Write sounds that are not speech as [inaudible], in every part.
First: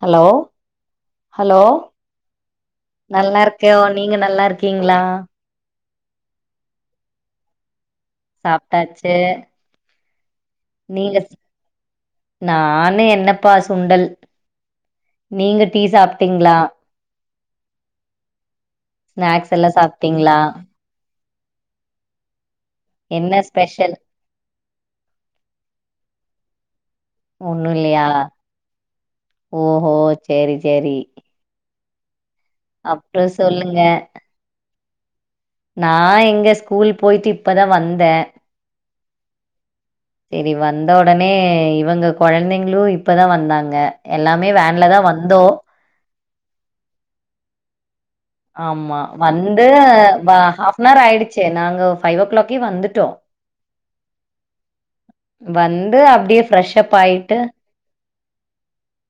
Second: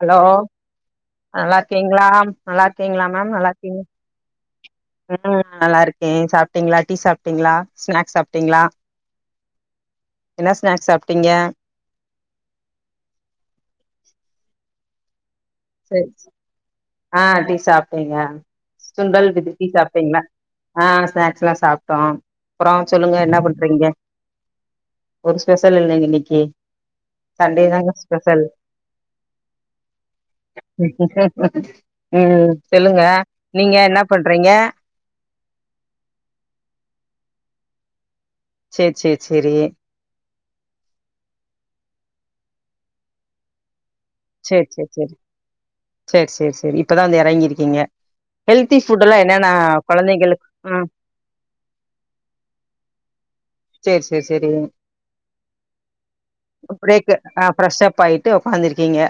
Hello நல்லா hello இருக்கீங்களா நல்லா இருக்கீங்களா மேம் நல்லா இருக்கே இருக்கீங்களா நீங்க நல்லா இருக்கீங்களா ம் நல்லா இருேன் சாப்ட்டீங்களா டீ சாப்பிட்டீங்களா ஸ்நாக்ஸ் சாப்ட்டீங்களா சாப்ட்டாச்சு என்ன ஸ்நாக்ஸ் நீங்க சாப்ட்டீங்க ஸ் நானு என்னப்பா சுண்டல் நீங்க டீ சரி சாப்ட்டீங்களா ஆ டீ சாப்ட்டங்க சுண்டல் வித் ஸ்நாக்ஸ் டீ எல்லா சாப்ட்டீங்களா ஆ ஸ்நாக்ஸ் எல்லா சாப்ட்டோம் அப்றம் சொல்லுங்க என்ன பண்றீங்க ஒரு ஸ்பெஷல் இல்லங்க இன்னைக்கு சண்டே தாங்க ஒன்னுலயா ஸ்பெஷல் ஓஹோ சேரி சேரி ம் சொல்லுங்க அப்றோ நீங்க சொல்லுங்க என்ன பண்றீங்க நா எங்க ஸ்கூல் போயிட்டு இப்பதா வந்த ச்செ ச்செ செரி சரி வந்த ஒடனே இவங்க குழந்தைங்ளு இப்பதா வந்தாங்க எல்லாமே வன்ல தா வந்தோ செரி செரி செரி இப்பதா வந்து யறங்கிருக்கீங்க ஆமா வந்து வா கொழந்தைகளுக்கு ஆ ஹாப்ன்வர் ஆயிடுச்சு நாங்க ஃபைவ் ஓ கிளாக்கே வந்துட்டோ செரி செரி செரிக் வந்து அப்டியே ஃப்ரெஷ் அப் அப்டி ஆயிட்டு அ ப்ரெஷ் அப் ஆய் ட்டு உக்காந்துருக்கீங்க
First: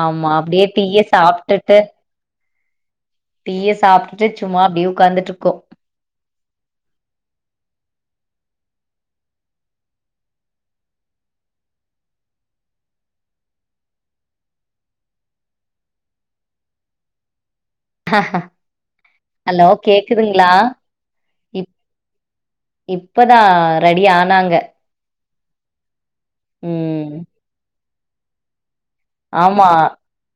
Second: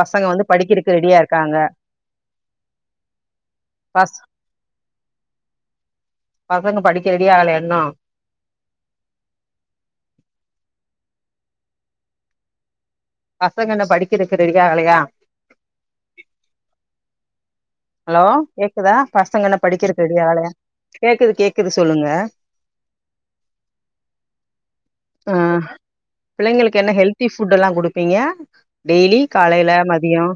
பசங்க ஆமா வந்து அப்டியே படிக்கறக்கு டீய ரெடியா இருக்காங்க சாப்ட்டுட்டு டீய பஸ் சாப்டுட்டு சும்மா அப்டியே ஓக்காந்துட்ருக்கோ பசங்க படிக்க ரெடியாகலயா இன்னு பசங்க இன்னு படிக்கறக்கு ரெடியா அகலையா ஹலோ கேக்குதுங்ளா கேக்குது கேக்குது இப் சொல்லுங்க இப்பதா ரெடி ஆனாங்க ஆ பிள்ளைங்களுக்கு என்ன ம் ஹெல்த்தி ஃபுட்டல்லா குடுப்பீங்க டெய்லி ஆமா காலைல மதியோ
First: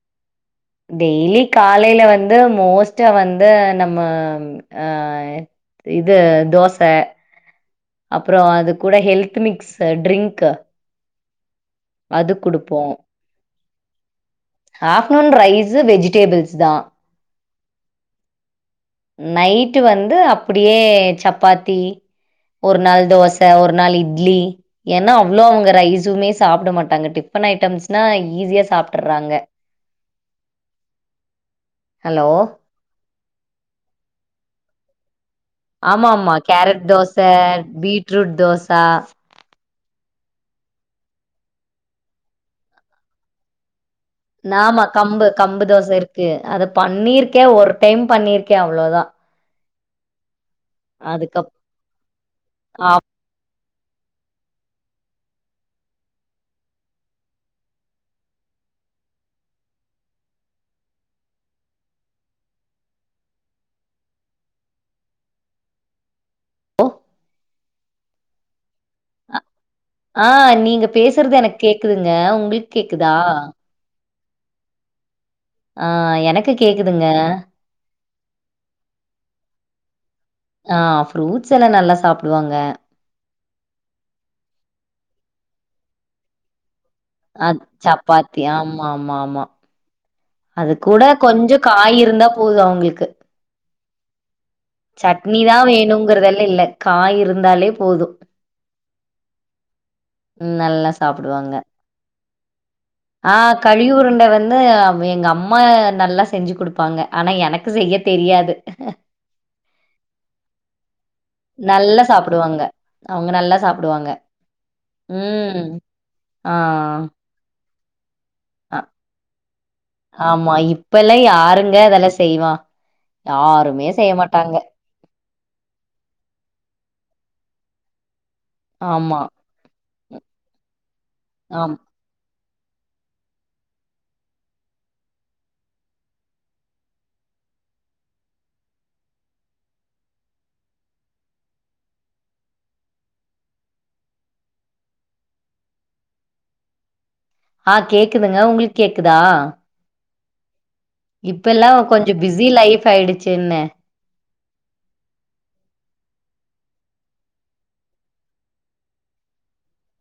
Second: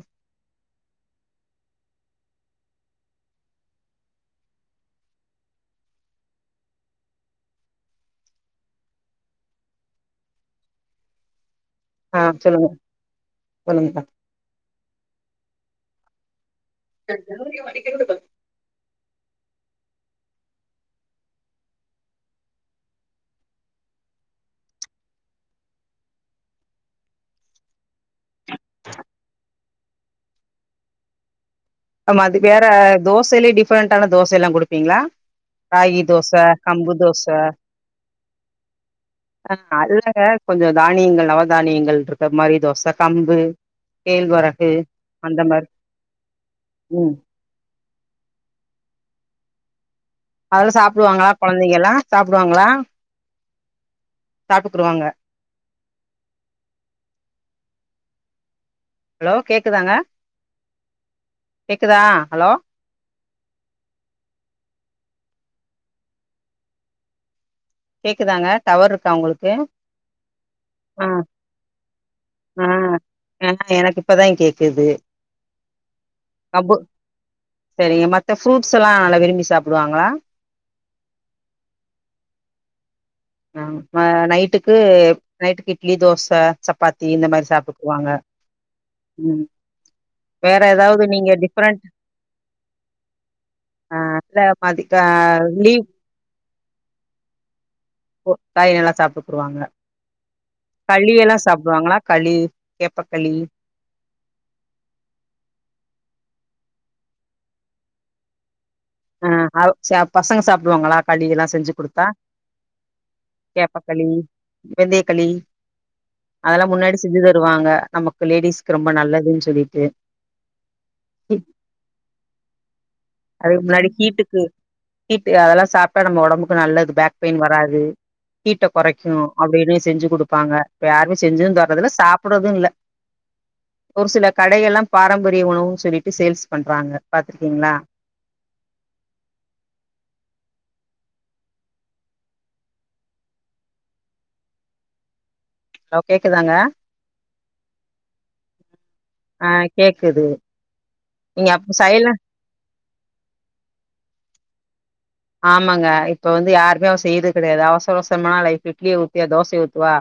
டெய்லி காலைல வந்து மோஸ்டா வந்து நம்ம ஆ இது தோச அப்றோ அது கூட ஹெல்த் மிக்ஸு ட்ரிங்க்கு ஆ அது சொல்லுங்க குடுப்போ சொல்லுங்கக்கா ஹாப்நூன் ரைஸ் வெஜிடேபிள்ஸ் தா [unintelligible] நைட்டு வந்து அப்டியே சப்பாத்தி ஒரு நாள் தோச ஒரு நாள் இட்லி ஏன்னா அவ்ளோ அவங்க ரைஸுமே சாப்ட மாட்டாங்க டிஃபன் ஐட்டம்ஸ்னா ஈஸியா சாப்ட்டுறாங்க ஆமா ஹலோ அது வேற தோசலியே டிஃப்ரெண்டான தோசல்லா குடுப்பீங்களா ராகி ஆமா தோச ஆமா கேரட் கம்பு தோச பீட்ரூட் தோசா அது இல்லங்க கொஞ்சோ தானியங்கள் நவதானியங்கள் இருக்க மாரி தோச கம்பு கேழ்வரகு நாம கம்பு அந்த கம்பு மாரி தோச இருக்கு அத ம் பண்ணிருக்கே ஒரு டைம் பண்ணிருக்கே அவ்ளோதா அதெல்லா சாப்டுவாங்களா அதுக்கப் குழந்தைங்கலா சாப்டுவாங்களா ஆ சாப்டுக்குறுவாங்க ஹலோ கேக்குதாங்க கேக்குதா ஹலோ கேக்குதாங்க டவர் இருக்கா உங்களுக்கு ஆ நீங்க ஆ பேசுறது எனக்கு கேக்குதுங்க ஆ உங்ளுக்கு கேக்குதா ஆ எனக்கு இப்பதா கேக்குது ஆ எனக்கு கம்பு கேக்குதுங்க சரிங்க மத்த ஃப்ரூட்ஸ்ல்லா நல்லா விரும்பி சாப்டுவாங்களா ஆ ஃப்ரூட்ஸ் எல்லா நல்லா சாப்டுவாங்க ஆ நைட்டுக்கு நைட்டுக்கு இட்லி தோச சப் ப்பாத்தி இந்த மாரி அ சாப்டுக்குவாங்க சப்பாத்தி ஆமா ஆமா ம் ஆமா வேற அது ஏதாவது கூட நீங்க கொஞ்சோ டிஃப்ரெண்ட் காய் இருந்தா போது அவங்ளுக்கு ஆ இந்த மாதி சட்னி தா வேணுங்கிறதல்லா இல்ல காய் இருந்தாலே போது காய் நல்லா சாப்டுக்குறுவாங்க ம் நல்லா சாப்டுவாங்க களி ஆ கேப்பக்களி கலியுருண்ட வந்து எங்க அம்மா நல்லா செஞ்சு குடுப்பாங்க ஆனா எனக்கு செய்ய தெரியாது ஆ அவு ச பசங்க சாப்டுவாங்களா களி எல்லா செஞ்சு நல்லா குடுத்தா சாப்டுவாங்க அவங்க நல்லா கேப்பக்களி சாப்டுவாங்க வெந்தயக்களி ம் ஆ அதெல்லா முன்னாடி செஞ்சு தருவாங்க நம்ம அ ரொம்ப நல்லதுன் சொல்லி ஆமா இப்பெல்லா யாருங்க அதெல்லா செய்வா யாருமே செய்ய மாட்டாங்க ஹிட்டு அதெல்லா சாப்பிட்டா நம்ம உடம்புக்கு நல்லது பேக் பெயின் வராது ஹிட்டே குறைக்கு ஆமா அப்டின்னு செஞ்சு கொடுப்பாங்க இப்ப யாமே செஞ்சு ஆம் தாரதில்ல சாப்பிடறது இல்ல ஒரு சில கடைகள்ல்லா பாரம்பரிய உணவுனு சொல்லிட்டு சேல்ஸ் பண்றாங்க பாத்துருக்கீங்களா ஹாலோ கேக்குதாங்க ஆ கேக்குதுங்களா உங்களுக்கு கேக்குதா ஆ கேக்குது நீங்க இப்பெல்லா அப்ப சைலண்ட் கொஞ்சோ பிஸி லைஃப் ஆயிடுச்சு என்ன ஆமாங்க இப்ப வந்து யாருமே அவ செய்றது கிடையாது அவசரவசரமா நைட்டு இட்லியே ஊத்தி தோசைய ஊத்து வா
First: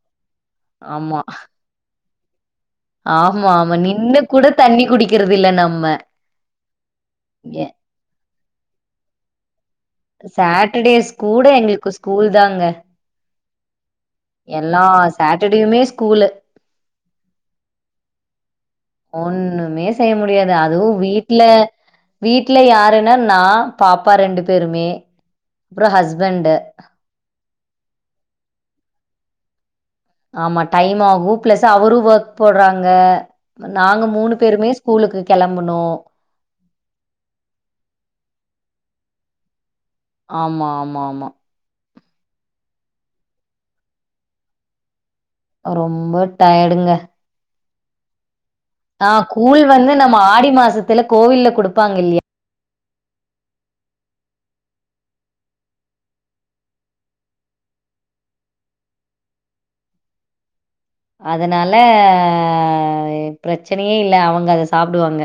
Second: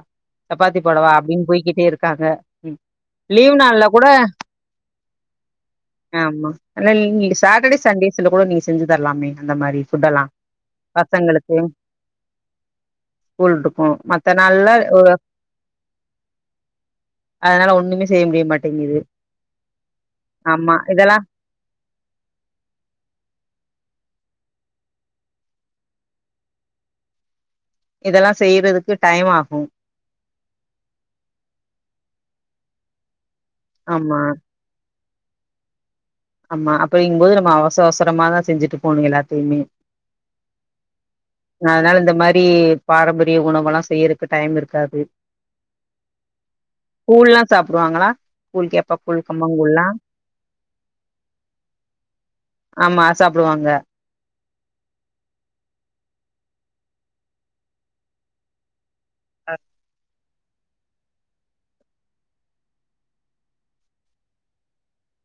சப்பாத்தி போடவா ஆமா அப்டின்னு போய்கிட்டே இருக்காங்க ம். ஆமா லீவ் நாள்ல நின்னு கூட தண்ணி குடிக்கிறது இல்ல நம்ம ஆமா ஆன நீங்க சாட்டடே சண்டேஸ்ல கூட நீங்க செஞ்சு தரலாமே அந்த மாரி ஃபுட்டெல்லாம். சட்டர்டேஸ் கூட பசங்களுக்கு எங்களுக்கு ஸ்கூல் தாங்க ஸ்கூல் இருக்கு எல்லா சாட்டர்டேயுமே ஸ்கூலு அதனால ஒண்ணுமே செய்ய முடிய மாட்டி ஒண்ணுமே செய்ய முடியாது ஆமா. அதுவு இதெல்லாம் வீட்டுல வீட்டு்ல யாருன்னா நா பாப்பா ரெண்டு பேருமே அப்பற ஹஸ்பண்ட் இதெல்லா செய்றதுக்கு டைம் ஆகு ஆமா டைம் ஆகு பிளஸ் அவரு ஒர்க் போறாங்க நாங்க ஆமா, மூணு பேருமே ஸ்கூலுக்கு கிளம்பணு ஆமா அப்டிங்குபோது நம்ம அவசர அவசரமாதா செஞ்சுட்டு போகணு எல்லாத்தையுமே ஆமா ஆமா ஆமா அதுனால இந்த மாரி பாரம்பரிய உணவல்லா செய்யறக்கு டையம் இருக்காது ரொம்ப டயர்டுங்க கூழ்ல்லா சாப்புடுவாங்களா கூழ் கேப்ப கூழ் கம்பங்கூழ்ல்லா ஆமா ஆடி மாசத்துல கோவில்ல குடுப்பாங்க இல்லையா ஆமா அத் சாப்புடுவாங்க அ அதுனால பிரச்சனையே இல்ல அவுங்க அத சாப்புடுவாங்க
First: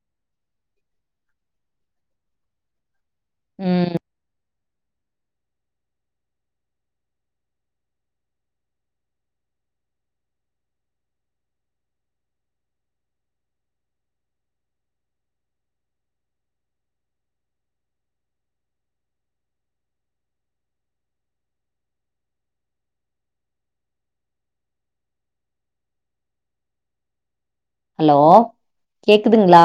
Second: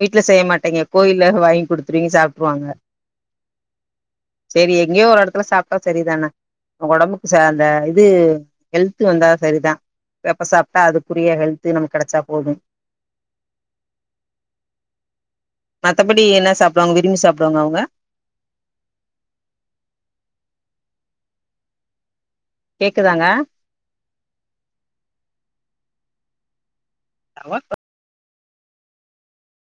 வீட்ல செய்ய மாட்டெங்கெ கோயில்ல வாங்கி் குடுத்துருவிங்க சாப்ட்ருவாங்க ம் சேரி எங்கெயோ ஒரு எடத்துல சாப்ட்டா செரிதான ஒ ஒடம்புக்கு ச அந்த இது ஹெல்த்து வந்தா சரிதா எப்ப சாப்ட்டா அதுக்குரிய ஹெல்த்து நமக் கெடச்சா போது மத்தபடி என்ன சாப்டுவாங்க விரும்பி சாப்டுவாங்க அவுங்க கேக்குதாங்க [unintelligible] ஹலோ கேக்குதுங்ளா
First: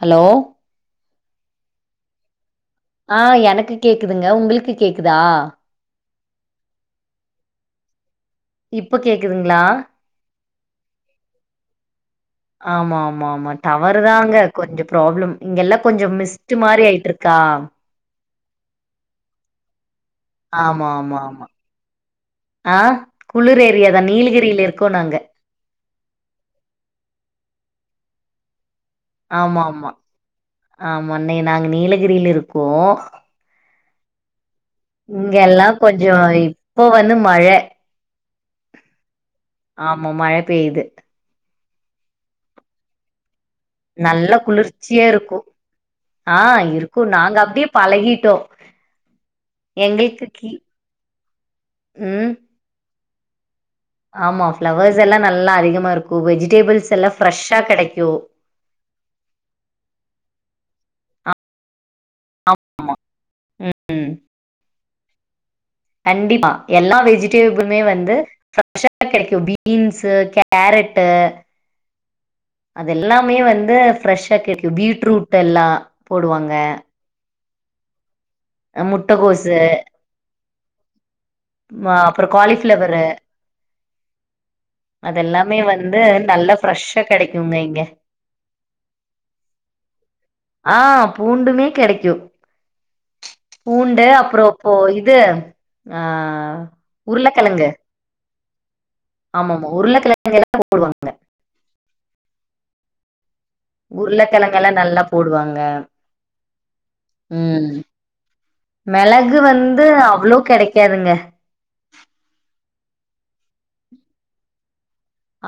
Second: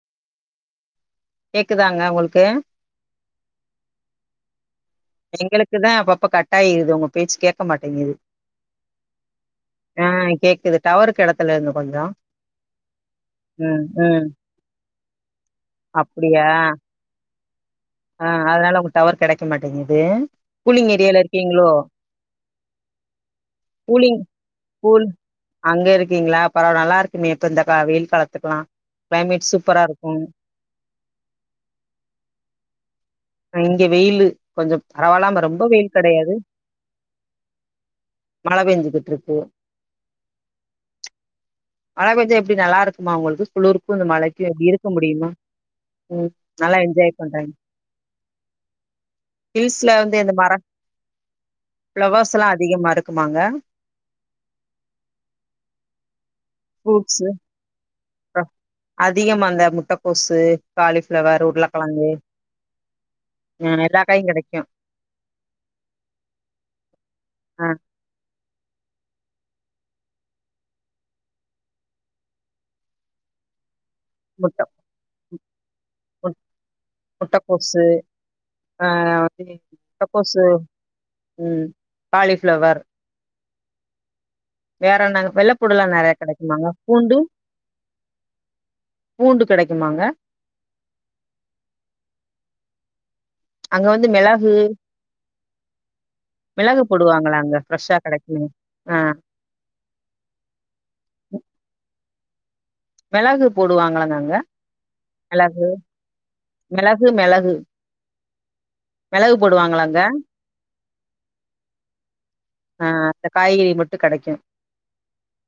ஹலோ கேக்குதாங்க ஒங்களுக்கு ஆ எனக்கு கேக்குதுங்க உங்களுக்கு கேக்குதா க்குதா அப்பப்ப கட் ஆயிர்து உங்க பேச்சு கேட்க மாட்டேங்கிது இப்ப கேக்குதுங்ளா அ கேக்குது டவருக்க எடத்துல இருங்க கொஞ்சொ ஆமா ஆமா ஆமா டவரு தாங்க கொஞ்சொ ப்ராப்ளம் இங்க எல்லா கொஞ்சொ மிஸ்ட்டு மாரி ஆயித்துட்ருக்கா அ அதுனால உங்க டவர் கெடைக்க மாட்டேங்கிது ஆமா ஆமா ஆமா ஆ குளுர் ஏரியாதா கூலிங் நீலகிரில இருக்கோ கூல் நாங்க அங்க இருக்கீங்ளா பரவால நல்லா இருக்குமே இப்போ இந்த கா வெயில் காலத்துக்குலா ஆமா ஆமா ஆமா இன்னகி நாங்க நீலகிரில இருக்கோ இங்க வெயிலு கொஞ்சொ இங்க எல்லா கொஞ்சொ இப்போ வந்து மழ மழ பெஞ்சுகிட்டு இருக்கு ஆமா மழ பேயுது மழ கொஞ்சொ எப்டி நல்லா இருக்குமா ஒங்களுக்கு குளு நல்ல குளுர்ச்சியா இருக்கு ம் ஆ நல்லா இருக்கு என்ஜாய் நாங்க பண்றாங்க அப்டியே பழகிட்டோ ஹில்ஸ்ல வந்து எங்களுக்கு இந்த கி மரொ ம் பிளவர்ஸ்ல்லா அதிகமா இருக்குமாங்க ஆமா ஃப்ளவர்ஸ் எல்லா நல்லா அதிகமா இருக்கு வெஜிடேபிள்ஸ் எல்லா ஃப்ரூட்ஸு ஃப்ரெஷ்ஷா கெடைக்கு அதிகமா அந்த முட்டக்கோசு காலிஃப்ளவர் உருள கெழங்கு ம் எல்லா காயு கெடைக்கு கண்டிப்பா எல்லா ஆ வெஜிடேப்ளுமே வந்து ஃப்ரெஷ்ஷா கெடைக்கு பீன்ஸ்ஸு கேரட்டு அது எல்லாமே வந்து ஃப்ரெஷ்ஷா முட்ட கெக்கு பீட்ரூட் எல்லா போடுவாங்க முட்டக்கோசு அ [inaudible] முட்டகோசு முட்டக்கோசு ம் அப்றோ காலிஃப்ளவர் காலிஃப்ளவரு அது வேறன்னாங்க எல்லாமே வெள்ளப்பூடல்லா வந்து நெறைய நல்லா கெடைக்குமாங்க ஃப்ரெஷ்ஷா பூண்டு கெடைக்குங்க இங்க பூண்டு கெடைக்குமாங்க ஆ பூண்டுமே கெடைக்கு அங்க பூண்டு வந்து அப்பறொ மிளகு இப்போ இது ஆ மிளகு போடுவாங்களா அங்க உருளக்கெழங்கு ஃப்ரெஷ்ஷா கெடைக்கு ஆ ஆமாமா உருளை கிழங்க எல்லா போடுவாங்க மெளகு போடுவாங்களாங்க அங்க உருளக்கெழங்கெல்லா நல்லா போடுவாங்க மெளகு மெளகு மெளகு ம் மெளகு வந்து அவ்ளோ கெடைக்காதுங்க ஆ அந்த காய்கறி மட்டு கெடைக்கு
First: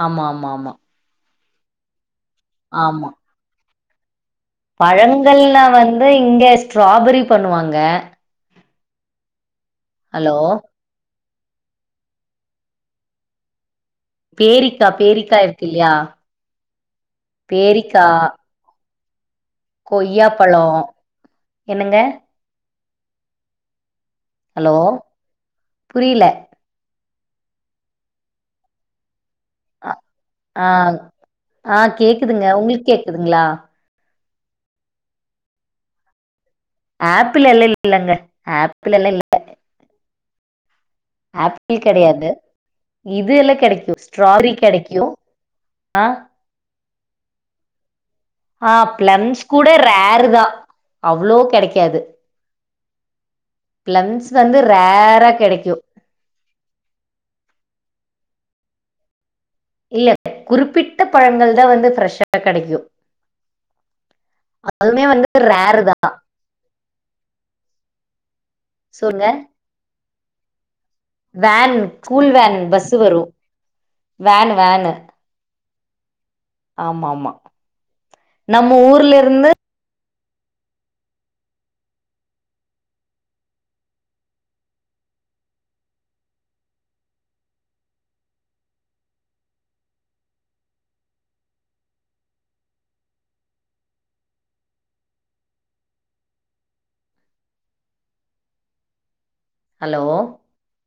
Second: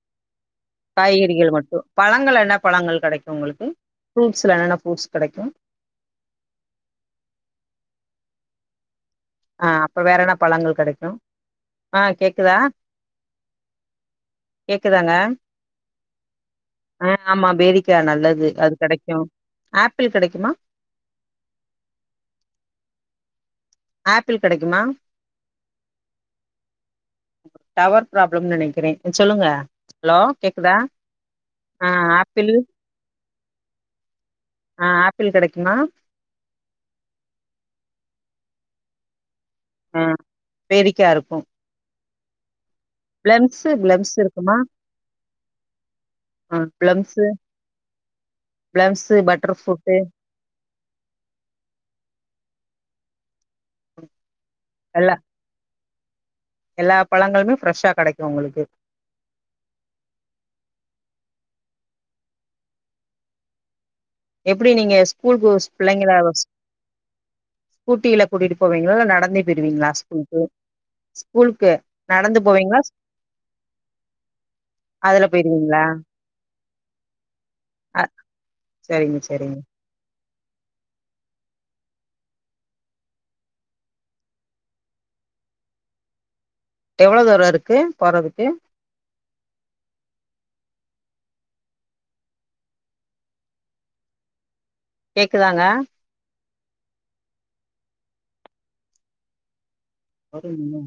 ஆமா ஆமா ஆமா காய்கறிகள் மட்டு பழங்கள் என்ன பழங்கள் ஆமா. கெடைக்கு உங்களுக்கு ஃப்ரூட்ஸ்ல என்னென்ன ஃப்ரூட்ஸ் கெடைக்கு ஏ இங்க ஸ்ட்ராபெரி பண்ணுவாங்க ஆ அப்ப வேற என்ன ஹலோ பழங்கள் கெடைக்கு ஆ கேக்குதா பேரிக்கா கேக்குதாங்க பேரிக்கா இருக்கு இல்லையா ஆ ஆமா பேரிக்கா நல்லது அது கெடைக்கு ஆப்பிள் கெடைக்குமா கொய்யாப்பழோ என்னங்க ஆப்பிள் ஹலோ கெடைக்குமா புரியல டவர் ப்ராப்ளம்னு நெனைக்கிறே சொல்லுங்க அ ஹலோ ஆ கேக்குதா ஆ கேக்குதுங்க. ஆப்பிளு உங்களுக்கு கேக்குதுங்களா? ஆ ஆப்பிள் கெடைக்குமா ஆப்பிள் எல்லா இல்லங்க ஆப்பிள் எல்லாம் இல் ம் பேரிக்காருக் ஆப்பிள் கெடையாது இது எல்லா பிளம்ஸு கெடைக்கு பிளம்ஸ் ஸ்ட்ராபெரி இருக்குமா கெடைக்கு ஆ ப்ளம்ஸு ஆ பிளம்ஸ் கூட ஃப்ரூட்டு ரேரு தா அவ்ளோ கெடைக்காது பிளம்ஸ் வந்து எல்லா ரேரா கெடைக்கு எல்லா பழங்களுமே ஃப்ரெஷ்ஷா கெடைக்கு உங்களுக்கு இல்ல குறிப்பிட்ட பழங்கள் தா வந்து ஃப்ரெஷ்ஷா கெடைக்கு எப்படி நீங்க வந்து ஸ்கூல் கூல் ரேர் தான் பிள்ளைங்கள வச் ஸ்கூட்டில கூட்டிகிட்டு போவீங்களா இல்ல சொல்லுங்க நடந்தே போயிடுவீங்களா ஸ்கூலுு ஸ்கூலக்கு வேன் நடந்து போவிங்களா வேனு வேனு அதுல போயிருவீங்களா ஆமா ஆமா அ நம்ம ஊர்ல சரிங்க இருந்து சரிங்க எவ்ளோ தூர இருக்கு போறதுக்கு கேக்குதாங்க ஹலோ ஒரே